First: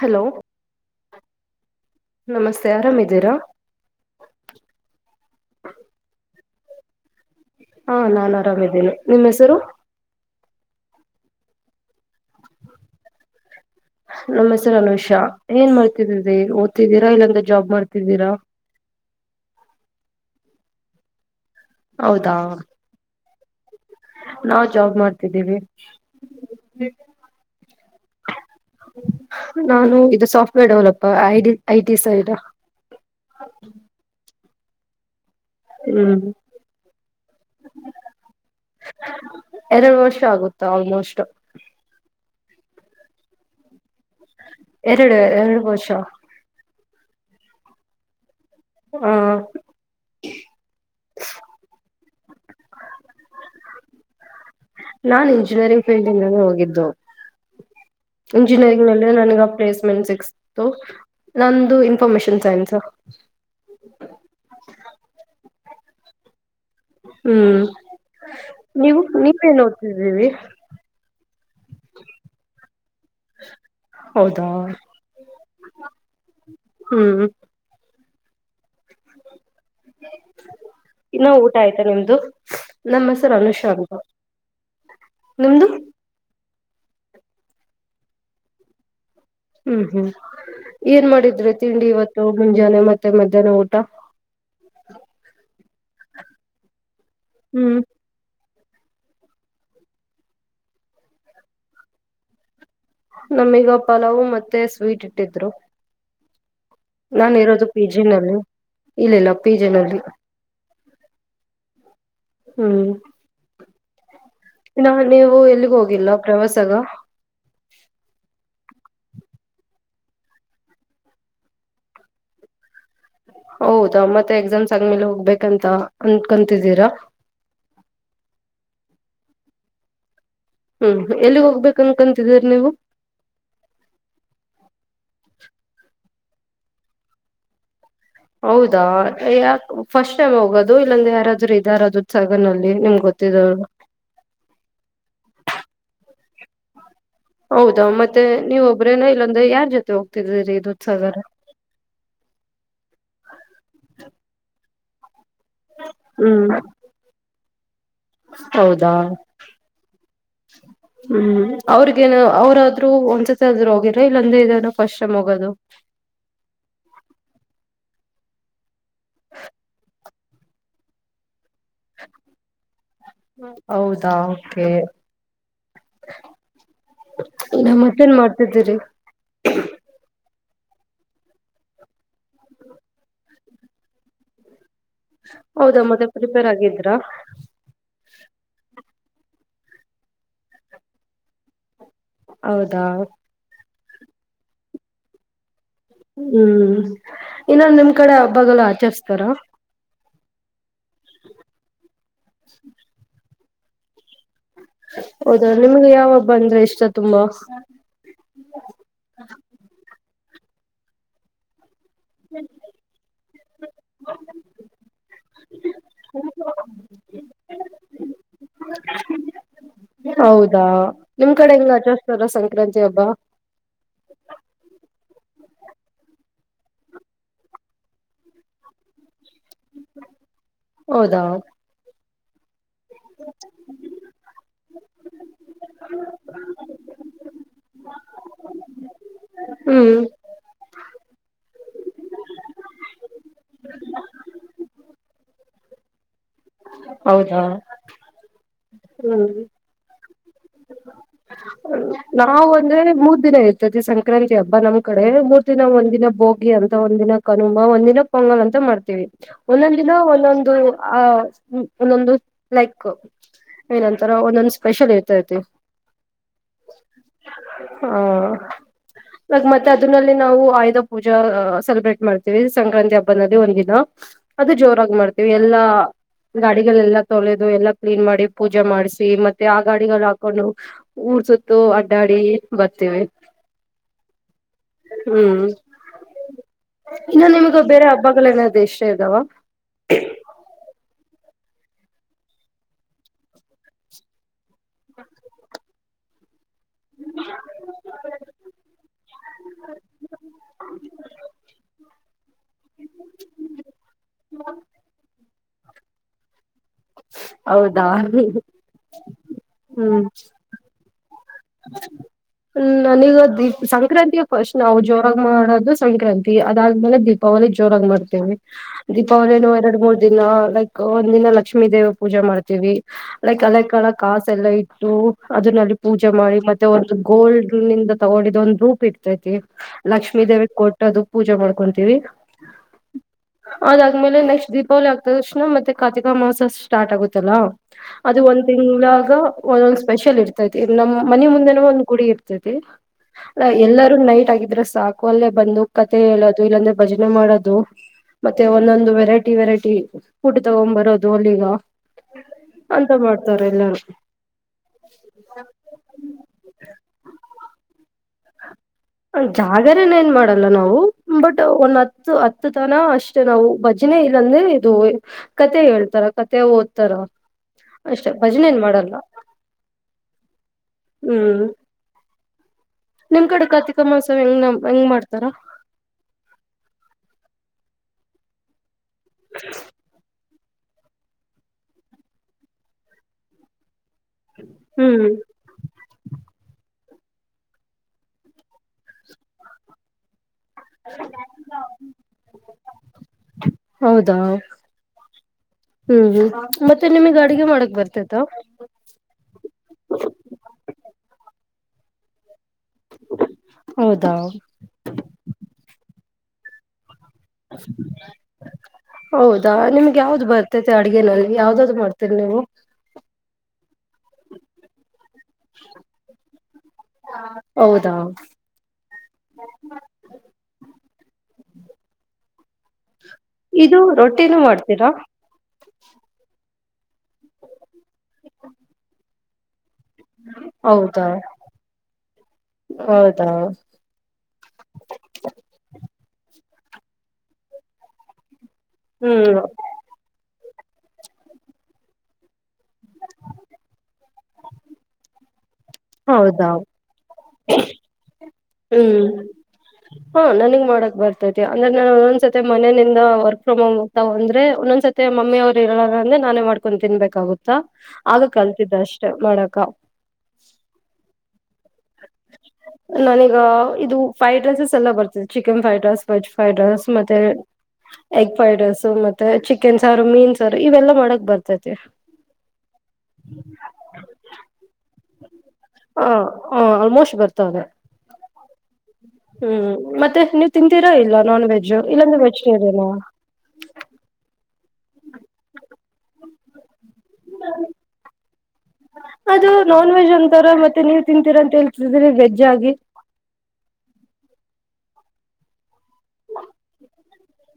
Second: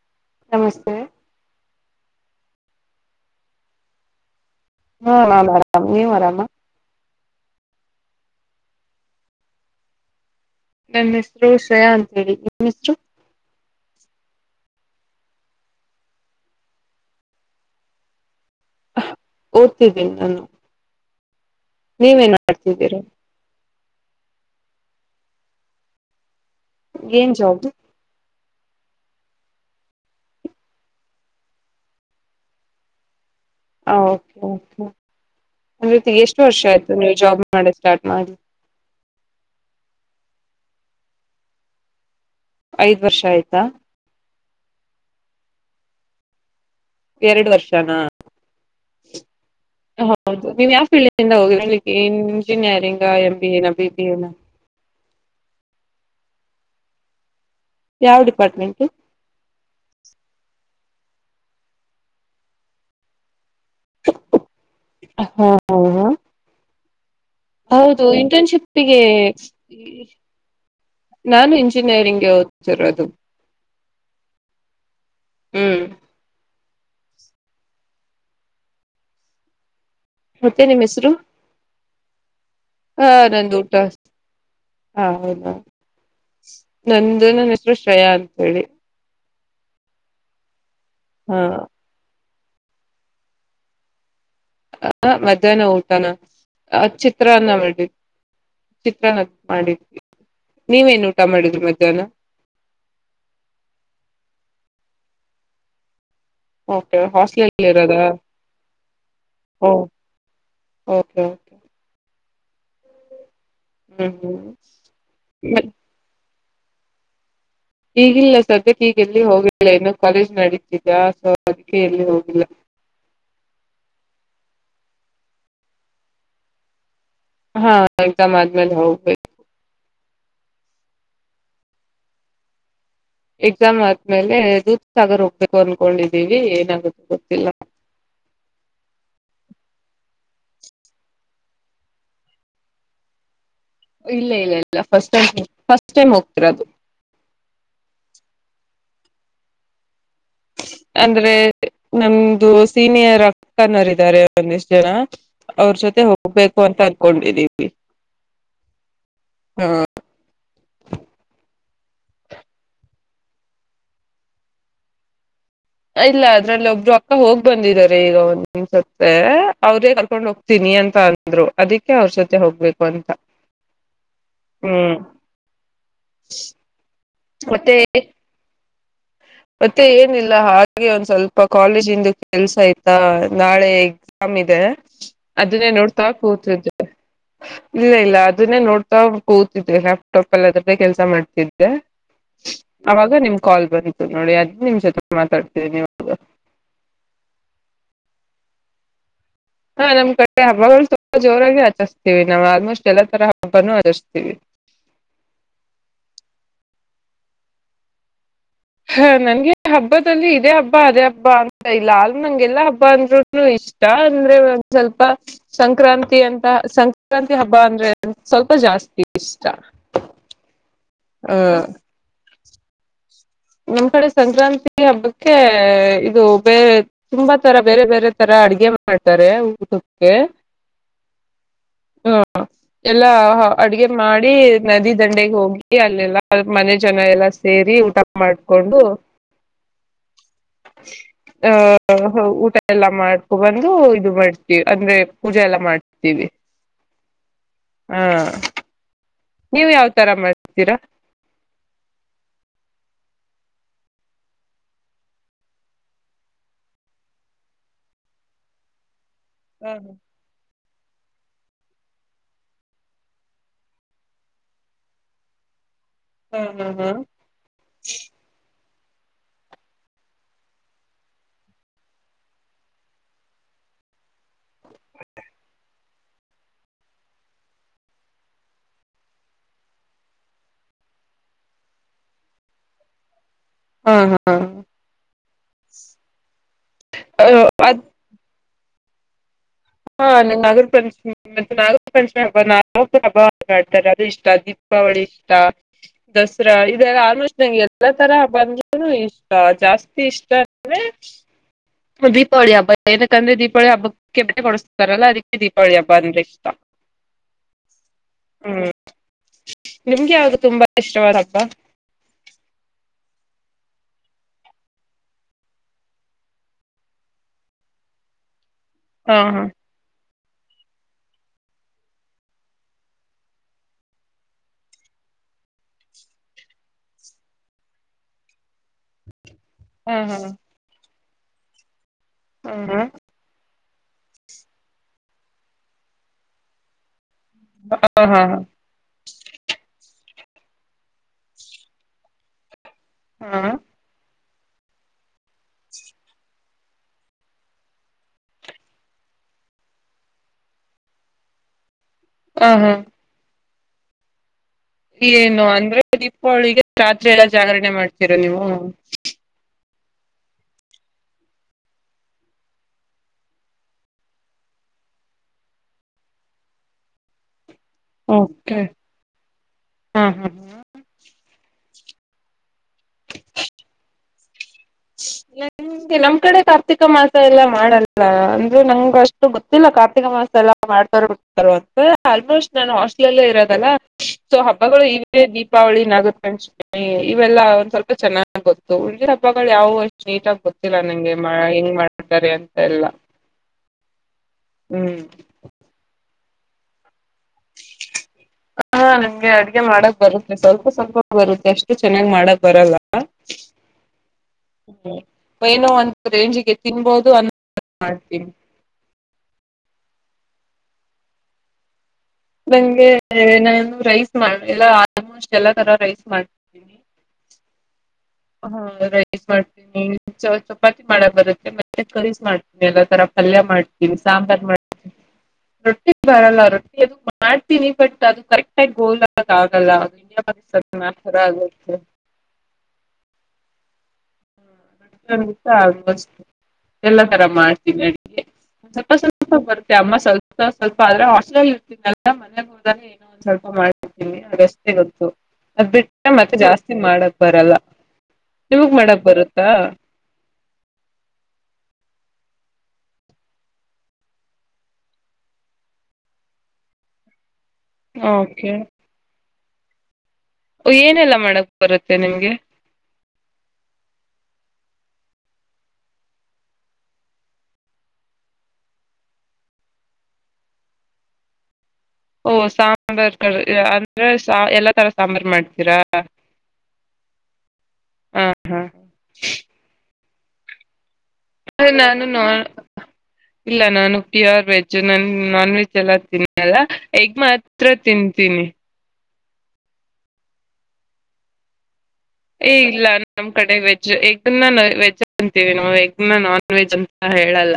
Hello. ನಮಸ್ತೆ. ನಮಸ್ತೆ ಆರಾಮ್ ಇದ್ದೀರಾ. ಹ್ಮ ನಾನು ಆರಾಮ್ ನೀವ್ ಆರಾಮ. ಹಾ ನಾನ್ ಆರಾಮಿದ್ದೇನೆ ನಿಮ್ ಹೆಸರು. ನನ್ನ ಹೆಸರು ಶ್ರೇಯಾ ಅಂತ ಹೇಳಿ ನಿಮ್ಮ ಹೆಸರು. ನಮ್ ಹೆಸ್ರು ಅನುಷಾ ಏನ್ ಮಾಡ್ತಿದಿ ಓದ್ತಿದ್ದೀರಾ ಇಲ್ಲಾಂದ ಜಾಬ್ ಮಾಡ್ತಿದ್ದೀರಾ. ಓದ್ತಿದ್ದೀನಿ ನಾನು. ನೀವ್ ಏನ್ ಮಾಡ್ತಿದ್ದೀರಿ. ನಾವು ಜಾಬ್ ಮಾಡ್ತಿದ್ದೀವಿ. ಏನ್ ಜಾಬು. ನಾನು ಇದು software develop I IT side. ಹ ಓಕೆ ಓಕೆ ಅಂದ್ರ ಹ್ಮ್ ಎಷ್ಟು ವರ್ಷ ಆಯ್ತು ನೀವು ಜಾಬ್ ಮಾಡಕೆ ಸ್ಟಾರ್ಟ್ ಮಾಡಿ. ಎರಡು ವರ್ಷ ಆಗುತ್ತಾ ಆಲ್ಮೋಸ್ಟ್. ಐದ್ ವರ್ಷ ಆಯ್ತಾ. ಎರಡ ಎರಡು ವರ್ಷ. ಎರಡು ವರ್ಷಾನ. ಹಾ ಹೌದು ನೀವ್ ಯಾವ ಫೀಲ್ಡ [unintelligible] ಇಂಜಿನಿಯರಿಂಗ್ ಎಬಿಏ ನಾ ಬಿಬಿಏ ನಾ. ನಾನ್ ಇಂಜಿನಿಯರಿಂಗ್ ಫೀಲ್ಡ್ ಇಂದನೇ ಹೋಗಿದ್ದು. ಯಾವ ಡಿಪಾರ್ಟ್ಮೆಂಟ್ ಇಂಜಿನಿಯರಿಂಗ್ ನಲ್ಲಿ ನನಗ ಪ್ಲೇಸ್ಮೆಂಟ್ ಸಿಕ್ ತು ನಂದು ಇನ್ಫಾರ್ಮೇಶನ್ ಸೈನ್ಸು. ಹಾ ಹಾ ಹ್ಮ್ ಹೌದು ಇಂಟರ್ನ್ಶಿಪ್ಗೆ. ನೀವು ನೀವೇನ್ ಓದ್ತಿದ್ದೀವಿ ನಾನು ಇಂಜಿನಿಯರಿಂಗ್ಗೆ ಓದ್ತಿರೋದು. ಹೌದಾ ಹ್ಮ್ ಹ್ಮ್. ಮತ್ತೆ ನಿಮ್ ಹೆಸರು ಇನ್ನ ಊಟ ಆಯ್ತಾ ನಿಮ್ದು ನಮ್ಮ ಹಾ ಹೆಸರು ನಂದು ಅನುಷ ಊಟ. ಅಂತ ಹ ಹೌದ ನಿಮ್ದು ನಂದು ನನ್ನ ಹೆಸರು ಶ್ರೇಯಾ ಅಂತ ಹೇಳಿ. ಹ್ಮ್ ಹ್ಮ್ ಏನ್ ಹಾ ಮಾಡಿದ್ರೆ ತಿಂಡಿ ಇವತ್ತು ಮುಂಜಾನೆ ಮತ್ತೆ ಮಧ್ಯಾಹ್ನ ಊಟ. ಆ ಮಧ್ಯಾಹ್ನ ಊಟಾನ ಆ ಚಿತ್ರನ್ನ ಮಾಡ ಹ್ಮ್ ಚಿತ್ರ ಮಾಡಿದ್ವಿ ನೀವೇನ್ ಊಟ ಮಾಡಿದ್ರಿ ಮಧ್ಯಾಹ್ನ. ನಮೀಗ ಪಲಾವು ಮತ್ತೆ ಸ್ವೀಟ್ ಇಟ್ಟಿದ್ರು. ಓಕೆ ನಾನ್ ಇರೋದು ಹಾಸ್ಟ್ಲಲ್ ಪಿ ಇರದಾ ಜಿ ನಲ್ಲಿ ಇಲ್ಲ ಇಲ್ಲ ಪಿ ಜಿ ಒಹ್ ನಲ್ಲಿ ಓಕೆ. ಓಕೆ ಹ್ಮ್ ಹ್ಮ್ ಹ್ಮ್ ನಾ ನೀವು ಮತ್- ಎಲ್ಲಿಗ ಹೋಗಿಲ್ಲ ಪ್ರವಾಸಗ. ಈಗಿಲ್ಲ ಸದ್ಯಕ್ಕೆ ಈಗ ಎಲ್ಲಿ ಹೋಗಿಲ್ಲ ಇನ್ನು ಕಾಲೇಜ್ ನಡೀತಿದ್ಯಾ ಸೊ ಅದಕ್ಕೆ ಎಲ್ಲಿ ಹೋಗಿಲ್ಲ. ಹೌದಾ ಮತ್ತೆ ಎಕ್ಸಾಮ್ಸ್ ಆದ್ಮೇಲೆ ಹೋಗ್ಬೇಕಂತ ಅನ್ಕಂತಿದ್ದೀರಾ. ಹ ಎಕ್ಸಾಮ್ ಆದ್ಮೇಲೆ ಹೋಗ್ಬೇಕು. ಹ್ಮ್ ಎಲ್ಲಿ ಹೋಗ್ಬೇಕ ಅನ್ಕಂತಿದೀರಿ ನೀವು. ಎಕ್ಸಾಮ್ ಆದ್ಮೇಲೆ ದುಧ್ ಸಾಗರ್ ಹೋಗ್ಬೇಕು ಅನ್ಕೊಂಡಿದ್ದೀವಿ ಏನಾಗುತ್ತೆ ಗೊತ್ತಿಲ್ಲ. ಹೌದಾ ಯಾ ಫಸ್ಟ್ ಟೈಮ್ ಹೋಗೋದು ಇಲ್ಲಾಂದ ಯಾರಾದ್ರೂ ಇದ್ದಾರ ದೂಧ್ಸಗರ ನಲ್ಲಿ ನಿಮ್ಗೆ ಗೊತ್ತಿರೋರು. ಇಲ್ಲ ಇಲ್ಲ ಇಲ್ಲ ಫಸ್ಟ್ ಟೈಮ್ ಫಸ್ಟ್ ಟೈಮ್ ಹೋಗ್ತಿರದು. ಹೌದಾ ಮತ್ತೆ ನೀವ ಒಬ್ರೇನ ಇಲ್ಲೊಂದ ಯಾರ್ ಜೊತೆ ಹೋಗ್ತಿದ್ದೀರಿ. ಅಂದ್ರೆ. ನಮ್ದು ಸೀನಿಯರ್ ಅಕ್ಕನರ್ ಇದಾರೆ ಒಂದಿಷ್ಟು ಜನ ಅವ್ರ ಜೊತೆ. ಜೊತೆ ಹ್ಮ್ ಹೋಗ್ಬೇಕು ಅಂತ ಅನ್ಕೊಂಡಿದೀವಿ. ಹೌದಾ. ಹಾ ಹ್ಮ್ ಅವ್ರಿಗೇನು ಅವ್ರಾದ್ರು ಒಂದ್ಸತಿ ಆದ್ರು ಹೋಗಿರ ಇಲಾದ್ರ ಇದನೆ ಫಸ್ಟ್ ಟೈಮ್ ಹೋಗೋದು. ಇಲ್ಲ ಅದ್ರಲ್ಲಿ ಒಬ್ರು ಅಕ್ಕ ಹೋಗ್ ಬಂದಿದ್ದಾರೆ ಈಗ ಒಂದ್ಸತಿ ಅವ್ರೇ. ಕೊಂಡ್ ಹೋಗ್ತೀನಿ ಅಂತ ಅಂದ್ರು ಅದುಕ್ಕೆ ಅವ್ರ ಜೊತೆ ಹೋಗ್ಬೇಕು. ಅಂತ ಹೌದಾ ಓಕೆ. ಹ್ಮ್ ಇನ್ನ ಮತ್ತೆ ಮತ್ತೇನ್ ಮಾಡ್ತಿದ್ದೀರಿ. ಮತ್ತೆ ಏನಿಲ್ಲ ಹಾಗೆ ಒಂದ್ ಸ್ವಲ್ಪ ಕಾಲೇಜಿಂದ ಕೆಲ್ಸ ಆಯ್ತಾ ನಾಳೆ. ಎಕ್ಸಾಮ್ ಇದೆ ಅದುನ್ನೇ ಹೌದಾ ನೋಡ್ತಾ ಮತ್ತೆ ಪ್ರಿಪೇರ್ ಕೂತಿದ್ದೆ. ಆಗಿದ್ರಾ ಇಲ್ಲ ಇಲ್ಲ ಅದುನ್ನೇ ನೋಡ್ತಾ ಕೂತಿದ್ದೆ ಲ್ಯಾಪ್ಟಾಪ್ ಅದ್ರುದೇ ಕೆಲ್ಸ ಮಾಡ್ತಿದ್ ಹೌದಾ ಅವಾಗ ನಿಮ್ ಕಾಲ್ ಬಂತು ನೋಡಿ ಅದ್ ನಿಮ್ ಜೊತೆ ಮಾತಾಡ್ತಿದೀವಿ. ಹ್ಮ್ ಇನ್ನೊಂದು ನಿಮ್ ಕಡೆ ಹಬ್ಬಾಗಳು ಆಚರ್ಸ್ತಾರ. ಹಾ ನಮ್ ಕಡೆ ಹಬ್ಬಗಳು ಸ್ವಲ್ಪ ಜೋರಾಗಿ ಆಚರ್ಸ್ತೀವಿ ನಾವ್ ಆಲ್ಮೋಸ್ಟ್ ಎಲ್ಲಾ ತರ ಹಬ್ಬನು ಆಚರ್ಸ್ತೀವಿ. ಹೌದ ನಿಮ್ಗೆ ಯಾವಬ್ಬ ಅಂದ್ರೆ ಇಷ್ಟ ತುಂಬಾ. ಹಾ ನನ್ಗೆ ಹಬ್ಬದಲ್ಲಿ ಇದೇ ಹಬ್ಬ ಅದೇ ಹಬ್ಬ ಅಂತ ಇಲ್ಲ ಅಲ್ ನಂಗೆಲ್ಲಾ ಹಬ್ಬ ಅಂದ್ರುನು ಇಷ್ಟ ಅಂದ್ರೆ ಒಂದ್ ಸ್ವಲ್ಪ. ಸಂಕ್ರಾಂತಿ ಅಂತ ಸಂಕ್ರಾಂತಿ ಹಬ್ಬ ಅಂದ್ರೆ ಸ್ವಲ್ಪ ಜಾಸ್ತಿ ಇಷ್ಟ. ಹೌದಾ ನಿಮ್ ಆ ಕಡೆ ಹೆಂಗ್ ಆಚರ್ಸ್ತಾರೆ ಸಂಕ್ರಾಂತಿ ಹಬ್ಬ. ನಮ್ ಕಡೆ ಸಂಕ್ರಾಂತಿ ಹಬ್ಬಕ್ಕೆ ಇದು ಬೇರೆ. ತುಂಬಾ ತರ ಬೇರೆ ಬೇರೆ ತರ ಅಡ್ಗೆ ಮಾಡ್ತಾರೆ. ಊಟುಕ್ಕೆ ಹೌದಾ ಹ್ಮ್. ಎಲ್ಲಾ ಅಡ್ಗೆ ಮಾಡಿ ನದಿ ದಂಡೆಗ್ ಹೋಗಿ ಅಲ್ಲೆಲ್ಲ ಮನೆ ಜನ ಎಲ್ಲ ಸೇ ಮಾಡ್ಕೊಂಡು. ಹ್ಮ್ ಆಹ ಊಟ ಎಲ್ಲ ಮಾಡ್ಕೊ ಬಂದು ಇದು ಮಾಡ್ತೀವಿ ಅಂದ್ರೆ ಪೂಜೆ ಎಲ್ಲ ಮಾಡ್ ಇವಿ. ಹೌದಾ ಹ್ಮ್. ನೀವು ಯಾವ್ ತರ ಮಾಡ್ತಿರಾ. [inaudible] ನಾವ್ ಅಂದ್ರೆ ಮೂರ್ ದಿನ ಇರ್ತತಿ ಸಂಕ್ರಾಂತಿ ಹಬ್ಬಾ ನಮ್ ಕಡೆ ಮೂರ್ ದಿನ ಒಂದಿನ ಬೋಗ್ ಗಿ ಅಂತ ಒಂದ ದಿನ ಕನುಮಾ ಒಂದ ದಿನ ಪೊಂಗಲ್ ಅಂತ ಮಾಡ್ತೀವಿ. ಹಾ ಒನಂದಿನ ಒಂದೊಂದು ಆ. ಹ್ಮ ಒಂದೊಂದು ಲೈಕ್ ಏನಂತರ ಒಂದೊಂದು ಸ್ಪೆಷಲ್ ಇರ್ತೈತಿ. ಹಾ ಹಾ ಹಾ ಹ್ಮ ಅ ಮತ್ತೆ ಅದಲ್ಲಿ ನಾವು ಆಯುಧ ಪೂಜಾ ಸೆಲೆಬ್ರೇಟ್ ಮಾಡ್ತೀವಿ ಸಂಕ್ರಾಂತಿ ಹಬ್ಬನಲ್ಲಿ ಒಂದ ದಿನ. ಅದು ಜೋರಾಗಿ ಮಾಡ್ತೇವಿ ಎಲ್ಲಾ. ಗಾಡಿಗಳೆಲ್ಲಾ ತೊಳೆದು ಎಲ್ಲಾ ಕ್ಲೀನ್ ಮಾಡಿ ಪೂಜೆ ಮಾಡ್ಸಿ ಮತ್ತೆ ಆ ಗಾಡಿ. ಹಕೊಂಡು ಊರ್ ಸುತ್ತು ಅಡ್ಡಾಡಿ ಬರ್ತೀವಿ. ಹಾ ಹಾ ಹ್ಮ್ ಇನ್ನು ನಿಮಗು ಅದ್ ಬೇರೆ ಹಬ್ಬಗಳೇನದ್ರು ಇಷ್ಟೇ ಇದಾವ. ಹಾ ನಗರ ಪಂಚಮಿ. ಮತ್ತೆ ನಾಗ ಪಂಚಮಿ ಹಬ್ಬ ನಾಗ ಹಭ ಆಡ್ತಾರೆ ಅದು ಇಷ್ಟ ದೀಪಾವಳಿ ಇಷ್ಟ. ದಸರಾ ಇದಾಗ ಆಲ್ಮೋಸ್ಟ್ ನಂಗೆ ಎಲ್ಲ ತರ ಹಬ್ಬ ಅಂದ್ರುನು ಇಷ್ಟ ಜಾಸ್ತಿ ಇಷ್ಟ. ಅಂದ್ರೆ ಹ ದೀಪಾವಳಿ ಹಬ್ಬ ಏನಕಂದ್ರೆ ದೀಪಾವಳ ಹಬ್ಬಕೆ ಬಟ್ಟೆ ಕೊಡುಸ್ ಎಲ್ಲ ಅದಕ್ಕೆ ದೀಪಾವಳ ಹಬ್ಬ ಅಂದ್ರ ಇಷ್ಟ. ಹೌದಾ ಹ್ಮ್ ನಿಮ್ಗೆ ಯಾವ್ದು ತುಂಬಾ ಇಷ್ಟವಾದ ಹಬ್ಬ. ಹ ಹ್ಮ ನನೀಗ ದೀಪ್ ಸಂಕ್ರಾಂತಿ ಫಸ್ಟ್ ನಾವು ಜೋರಗ ಮಾಡೋದು ಸಂಕ್ರಾಂತಿ ಅದಾದ್ಮೇಲೆ ದೀಪ ವಳಿ ಜೋರಾಗಿ ಮಾಡ್ತೇವೆ ಹಾ ದೀಪಾವಳಿಯನು ಎರಡು ಮೂರ ದಿನ ಲೈಕ್ ಒಂದ್ ದಿನ ಲಕ್ಷ್ಮೀ ದೇವರ ಪೂಜೆ ಮಾಡ್ತೀವಿ. ಲೈಕ್ ಅಲೆ ಕಳ ಕಾಸ ಎಲ್ಲ ಇಟ್ಟು ಅದಲ್ಲಿ ಪೂಜೆ. ಪೂಜೆ ಮಾಡಿ ಮತ್ತೆ ಒಂದು ಗೋಲ್ಡ್ ನಿಂದ ತಗೊಂಡಿದ ಒಂದ್ ರೂಪ್ ಇರ್ತೈತಿ. ಹಾ ಹಾ ಲಕ್ಷ್ಮೀ ದೇವಿ ಕೊಟ್ ಅದು ಪೂಜೆ ಮಾಡ್ಕೊಂತೀವಿ. ಹಾ ಅದಾದ್ಮೇಲೆ ನೆಕ್ಸ್ಟ್ ದೀಪಾವಳಿ ಆಗ್ತದ ಅಕ್ಷ್ಣ ಮತ್ತೆ ಕಾರ್ತಿಕ ಮಾಸ. ಸ್ಟಾರ್ಟ್ ಆಗುತ್ತಲ್ಲಾ ಹಾ ಅದು ಹಾ ಒಂದ್ ಹಾ ತಿಂಗಳಾಗ ಒಂದೊಂದು ಸ್ಪೆಷಲ್ ಇರ್ತೈತಿ. ನಮ್ಮ್ ಮನೆ ಮುಂದೆನ ಒಂದ್ ಗುಡಿ ಇರ್ತದೆ ಹಾ ಎಲ್ಲರೂ ನೈಟ್ ಆಗಿದ್ರೆ ಸಾಕ. ಅಲ್ಲೆ ಬಂದು ಕತೆ ಹೇಳೋದು ಇಲ್ಲಾಂದ್ರೆ ಭಜನೆ ಮಾಡೋದು. ಮತ್ತೆ ಒಂದೊಂದು ವೆರೈಟಿ ವೆರೈಟಿ ಪೂಡ್ ತಗೊಂಡ್ ಬರೋದು ಅಲ್ಲಿಗ. ಹಾ ಹಾ ಅಂತ ಮಾಡ್ತ್ರೆ ಎಲ್ಲಾರೂ. ಏನು ಅಂದ್ರೆ ದೀಪಾವಳಿಗೆ ರಾತ್ರಿ ಎಲ್ಲ ಜಾಗರಣೆ ಮಾಡ್ತೀರ ನೀವು. ಜಾಗರಣೇನ ಏನ್ ಮಾಡಲ್ಲ ನಾವು ಬಟ್ ಒಂದ ಹತ್ತು ಹತ್ತು ತನ ಅಷ್ಟ ಷ್ಟ ನಾವು ಭಜನೆ ಇಲ್ಲ ಅಂದ್ರೆ ಇದು ಕತೆ ಹೇಳ್ತಾರ ಕತೆ ಓದ್ತಾರ. ಅಷ್ಟೇ ಭಜನೆ ಏನ್ ಓಕೆ ಮಾಡಲ್ಲ ಹಾ ಹಾ ಹಾ ಹ್ಮ್. ನಿಮ್ ಕಡೆ ಕಾರ್ತಿಕ ಅಮಾವಾಸೆ ಹೆಂಗ ನ ಹೆಂಗ್ ಮಾಡ್ತಾರ. ಹಂಗೆ ನಮ್ ಕಡೆ ಕಾರ್ತಿಕ ಮಾಸ ಎಲ್ಲಾ ಮಾಡಲ್ಲ ಅಂದ್ರೆ ನಂಗೆ. ಪಸ್ಟ್ ಗೊತ್ತಿಲ್ಲ ಕಾರ್ತಿಕ ಮಾಸ ಎಲ್ಲ ಮಾಡ್ತಾರ ಬಿಡ ತಾರ ಅಂತ ಆಲ್ಮೋಸ್ಟ್ ನಾನ ಹಾಸ್ಟ್ಲಲ್ಲೇ ಇರೋದಲ್ಲಾ. ಸೊ ಹಬ್ಬಗಳು ಇವೆ ಹೌದಾ ಹ್ಮ್ ದೀ ದೀಪಾವಳಿ ನಾಗರ ಪಂಚಮಿ ಇವೆಲ್ಲಾ ಒಂದ್ ಸ್ವಲ್ಪ ಚೆನ್ನಾಗಿ ಗೊತ್ತು ಉಳ್ದಿರೋ ಹಬ್ಬಗಳು ಯಾವು ಅಸ್ಟ್ ನೀಟಾಗಿ ಗೊತ್ತಿಲ್ಲ ನಂಗೆ ಹೆಂಗ್ ಮಾಡ್ತಾರೆ ಅಂತ ಎಲ್ಲ. ಹೌದಾ. ಹ್ಮ್ ಹ್ಮ್ ಮತ್ತೆ ನಿಮ್ಗೆ ಅಡಗೆ ಮಾಡಕ್ ಬರ್ತೇತ. ಹ ಹಾ ನಮ್ಗೆ ಅಡ್ಗೆ ಮಾಡಕ್ ಬರುತ್ತ ಸ್ವಲ್ಪ ಸ್ವಲ್ಪ ಬರುತ್ತೆ ಅಷ್ಟು ಚೆನ್ನಾಗ್ ಮಾಡಕ್ ಬರಲ್ಲ. ಹೌದಾ. ಏನೋ ಅಂತ ರೇಂಜ್ಗೆ ತಿನ್ಬೋದು ಅನ ಹೌದಾ ನಿಮ್ಗೆ ಯಾವ್ದು ಬರ್ತತೆ ಅಡ್ಗೆನಲ್ಲಿ ಯಾವ್ದಾದ್ ಮಾಡ್ ನಂಗೆ ನಾನು ರೈಸ್ ಮಾಡ ಎಲ್ಲ ಆಲ್ಮೋಸ್ಟ್ ಎಲ್ಲಾ ತರ ರೈಸ್ ಮಾಡ ಹೌದಾ. ಹಾ ರೈಸ್ ಮಾಡ್ತೀನಿ ಚಪಾತಿ ಮಾಡಕ ಬರುತ್ತೆ ಮತ್ತೆ ಕರೀಸ್ ಮಾಡ್ತೀನಿ ಎಲ್ಲ ತರ. ಪಲ್ಯ ಇದು ಮಾಡ್ತೀವಿ ರೊಟ್ಟಿನೂ ಸಾಂಬಾರ ಮಾಡ್ತೀರಾ ಮಾಡ್ತೀನಿ ರೊಟ್ಟಿ ಬರಲ್ಲ ರೊಟ್ಟಿ ಅದು ಮಾಡ್ತೀನಿ ಬಟ್ ಅದು ಕರೆಕ್ಟ್ ಗೋಲ್ ಆಗಿ ಆಗಲ್ಲ. ಇಂಡಿಯ ಪಾಕಿಸ್ತಾನ್ ಮ್ಯಾಪ್ ಹೌದಾ ತರ ಆಗುತ್ತೆ. ಹೌದಾ. ಆಮೋಸ್ಟ್ ಎಲ್ಲ ತರ ಮಾಡ್ತೀನಿ ಅಡ್ಗೆ ಸ್ವಲ್ಪ ಸ್ವಲ್ಪ ಹ್ಮ್ ಬರ್ ಅಮ್ಮ ಸ್ವಲ್ಪ ಸ್ವಲ್ಪ ಆದ್ರೆ ಹಾಸ್ಟೆಲ್ ಇರ್ತನಲ್ಲ ಮನೆಗ್ ಹೋದಾಗ ಹೇಳ್ ಸ್ವಲ್ಪ ಮಾಡ್ತಿನಿ ಅದಷ್ಟೇ ಗೊತ್ತು ಅದ್ ಬಿಟ್ಟ ಮತ್ತೆ ಹೌದಾ ಜಾಸ್ತಿ ಮಾಡಕ್ ಬರಲ್ಲ ನಿಮಗ್ ಮಾಡಕ್ ಹ್ಮ್ ಬರುತ್ತಾ. ಹಾ ನನಗ್ ಮಾಡಕ್ ಬರ್ತೈತಿ ಅಂದ್ರೆ ನಾನು ಒಂದದಸತಿ ಮನ ನಿಂದ ವರ್ಕ್ ಫ್ರಮ್ ಹೋಮು. ಅ ಅಂದ್ರೆ ಒಂದೊಂದ್ಸ ಸತಿ ಮಮ್ಮಿ ಅವರು ಇರೋ ಅಂದ್ರೆ ನಾನೇ ಮಾಡ್ಕೊಂಡು ತಿನ್ಬೇಕಾಗುತ್ತಾ. ಆಗ ಓಕೆ ಕಲ್ತಿದ್ದ ಅಷ್ಟೆ ಮಾಡಕ. ಏನೆಲ್ಲಾ ಮಾಡಕ್ ಬರುತ್ತೆ ನಿಮ್ಗೆ. ನನ ಈ ಇದು ಫ್ರೈಡ್ ರೈಸಸ್ ಎಲ್ಲ ಬರ್ತದೆ chicken fried rice veg fried rice ಮತ್ತೆ. ಎಗ್ ಫ್ರೈಡ್ ರೈಸು ಮತ್ತೆ ಚಿಕನ್ ಸಾರು ಮೀನ್ ಸಾರು ಇವೆಲ್ಲ ಮಾಡಕ್ ಬರ್ತೈತಿ. ಓ ಸಾಂಬಾರ್ ಕ ಅಂದ್ರೆ ಸ ಎಲ್ಲಾ ತರ ಸಾಂಬಾರ್ ಮಾಡ್ತೀರಾ. ಹ ಹ ಆಲ್ಮೋಸ್ಟ್ ಬರ್ತದೆ. ಹಾ ಹಾ ಹ್ಮ್ ಮತ್ತೆ ನೀವ್ ತಿಂತೀರಾ ಇಲ್ ಹ ನಾನು ನ. ಇಲ್ಲ ನಾನು ಪ್ಯೂರ್ ವೆಜ್ಜ್ ನಾನ ನಾನ್ ವೆಜ್ ಎಲ್ಲ ತಿನ್ನಲ್ಲ ಎಗ್ ಮಾತ್ರ ತಿಂತೀನಿ. ಅದು ನಾನ್ ವೆಜ್ ಅಂತಾರ ಮತ್ತೆ ನೀವ್ ತಿಂತೀರ ಅಂತ ಹೆ [unintelligible] ಏ ಇಲ್ಲ. ನಮ್ಮ್ ಕಡೆ ವೆಜ್ ಎಗ್ ನ ವೆಜ್ ಅಂತೀವಿ ನಾವು ಏಗ್ನ ನಾನ್ ವೆಜ್ ಅಂತ ಹೇಳಲ್ಲ.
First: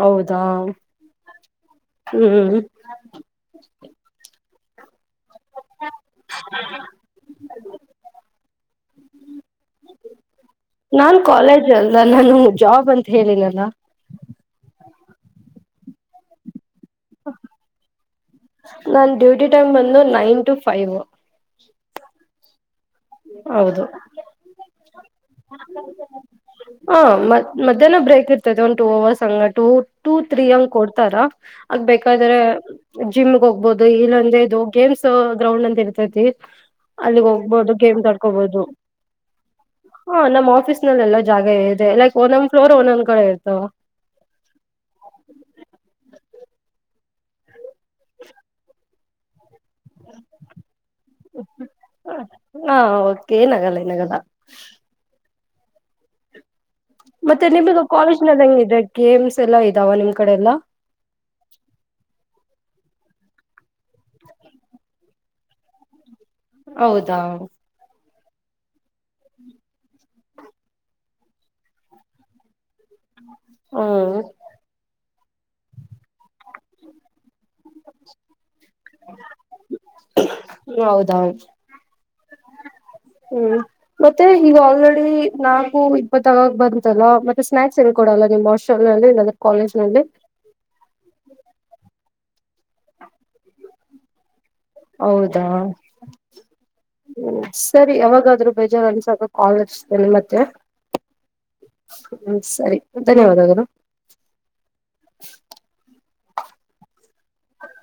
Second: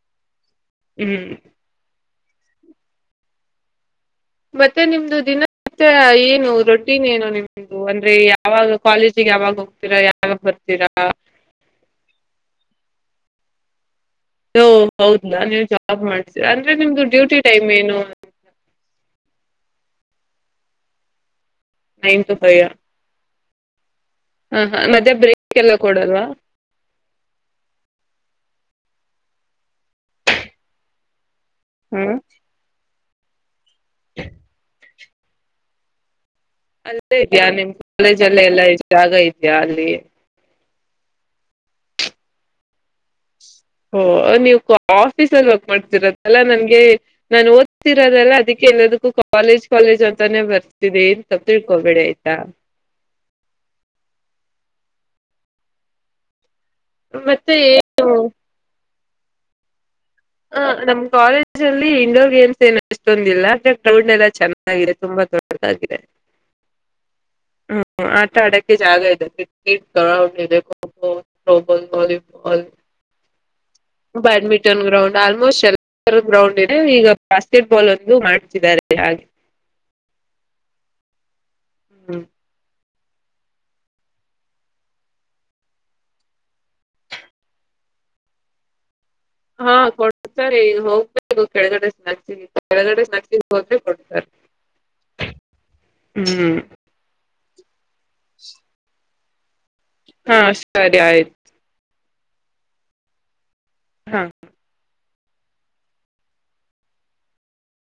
ಹೌದಾ ಹ್ಮ್ ಹ್ಮ್. ಮತ್ತೆ ನಿಮ್ದು ದಿನ. [unintelligible] ರೊಟೀನ್ ಏನು ನಿಮ್ದು ಅಂದ್ರೆ ಯಾವಾಗ ಕಾಲೇಜಿಗೆ ಯಾವಾಗ ಹೋಗ್ತೀರಾ ಯಾವಾಗ ಬರ್ತೀರಾ. ನಾನ್ ಕಾಲೇಜ್ ಅಲ್ಲ ನಾನು ಜಾಬ್ ಅಂತ ಹೇಳಿನಲ್ಲ. ಹೌದಾ ನೀವು ಜಾಬ್ ಮಾಡ್ತೀರಾ ಅಂದ್ರೆ ನಿಮ್ದು ಡ್ಯೂಟಿ ಟೈಮ್ ಏನು. ನನ್ ಡ್ಯೂಟಿ ಟೈಮ್ ಬಂದು nine to five. Nine to five ಹ. ಹೌದು. ಹ ಹ ಮಧ್ಯ ಬ್ರೇಕ್ ಎಲ್ಲ ಕೊಡಲ್ವಾ. ಹ ಮ ಮಧ್ಯಾಹ್ನ ಬ್ರೇಕ್ ಇರ್ತೈತೆ ಒಂದ್ ಟೂ ಓರ್ಸ್ ಹಂಗ ಟೂ ಟೂ ತ್ರೀ ಹಂಗ್ ಕೊಡ್ತಾರ. ಹ್ಮ್ ಆಗ್ಬೇಕಾದ್ರೆ ಜಿಮ್ಗೆ ಹೋಗ್ಬಹುದು ಇಲ್ಲಂದ ಇದು ಗೇಮ್ಸ್. ಗ್ರೌಂಡ್ ಅಂತ ಇರ್ತೈತಿ. ಅಲ್ಲೇ ಅಲ್ಲಿಗ್ ಇದ್ಯಾ ನಿಮ್ ಹೋಗ್ಬೋದು ಗೇಮ್ಸ್ ಕಾಲೇಜ ಅಲ್ಲ ಎಲ್ಲಾ ಆಸ್ಟ್ ಜಾಗ ಇದ್ಯಾ ಅಲ್ಲಿ. ಹ ನಮ್ಮ ಆಫೀಸ್ ನಲ್ಲಿ ಎಲ್ಲ ಜಾಗ ಇದೆ ಲೈಕ್ ಒಂದೊಂದ್ ಫ್ಲೋರ್ ಒಂದೊಂದ್ ಕಡೆ ಇರ್ತವ. ಓ ನೀವು ಆಫೀಸಲ್ಲಿ ವರ್ಕ್ ಮಾಡ್ತೀರದಲ್ಲ ನನ್ಗೆ ನಾನ್ ಓದ್ತಿರೋದಲ್ಲ ಅದಕ್ಕೆ ಎಲ್ಲದಕ್ಕೂ ಕಾಲೇಜ್ ಅಂತಾನೆ ಬರ್ತಿದ್ದಿ ತಪ್ಪ ತಿಳ್ಕೊಬೇಡಿ ಆಯ್ತಾ ಹಾ ಓಕೆ ಏನಾಗಲ್ಲ ಏನಾಗಲ್ಲ ಮತ್ತೆ ನಿಮಗ ಕಾಲೇಜ್ ನಲ್ಲಿ ಹೆಂಗಿದೆ ಗೇಮ್ಸ್ ಎಲ್ಲಾ ಇದಾವ ನಿಮ್ ಕಡೆ ಎಲ್ಲಾ? ಹ ನಮ್ ಕಾಲೇಜ್ ಅಲ್ಲಿ ಇಂಡೋರ್ ಗೇಮ್ಸ್ ಏನು ಅಷ್ಟೊಂದಿಲ್ಲ ಅಂದ್ರೆ ಗ್ರೌಂಡ್ ಎಲ್ಲ ಚೆನ್ನಾಗಿದೆ ತುಂಬಾ ದೊಡ್ದಾಗಿದೆ ಹೌದಾ ಹ್ಮ್ ಆಟ ಆಡೋಕ್ಕೆೆ ಜಾಗ ಇದೆ cricket [unintelligible] kho kho throw ball volleyball ಹ್ಮ [unintelligible] ಬ್ಯಾಡ್ಮಿಂಟನ್ ಗ್ರೌಂಡ್ ಆಲ್ಮೋಸ್ಟ್ ಎಲ್ಲರ ಗ್ರೌಂಡ್ ಇದೆ ಈಗ ಬಾಸ್ಕೆಟ್ ಬಾಲ್ ಒಂದು ಮಾಡ ತ್ತಿದ್ದಾರೆ ಹಾಗೆ ಹೌದ ಹ್ಮ್ ಹ್ಮ್ ಮತ್ತೆ ಈಗ ಆಲ್ರೆಡಿ ನಾಲ್ಕು ಇಪ್ಪತ್ತಗಾಗ ಬಂತಲ್ಲ ಮತ್ತೆ ಸ್ನಾಕ್ಸ್ ಏನ್ ಕೊಡಲ್ಲ ನಿಮ್ಮ್? [unintelligible] [unintelligible] ಹಾ ಕೊಡ್ತರಿ ಹೋಗ್ಬೇಕು ಕೆಳಗಡೆ [unintelligible] ಕೆಳಗಡೆ [unintelligible] ಹೋದ್ರೆ ಕೊಡ್ತರಿ. ಹೌದಾ ಹ್ಮ್ ಸರಿ ಯಾವಾಗಾದ್ರೂ ಬೇಜಾರು ಅನ್ಸದಾಗ ಕಾಲ್ ಅಚ್ಚು. [unintelligible] ಮತ್ತೆ ಹಾ ಸರಿ ಆಯ್ತು ಹ್ಮ ಸರಿ ಧನ್ಯವಾದಗಳು ಹ್ಮ್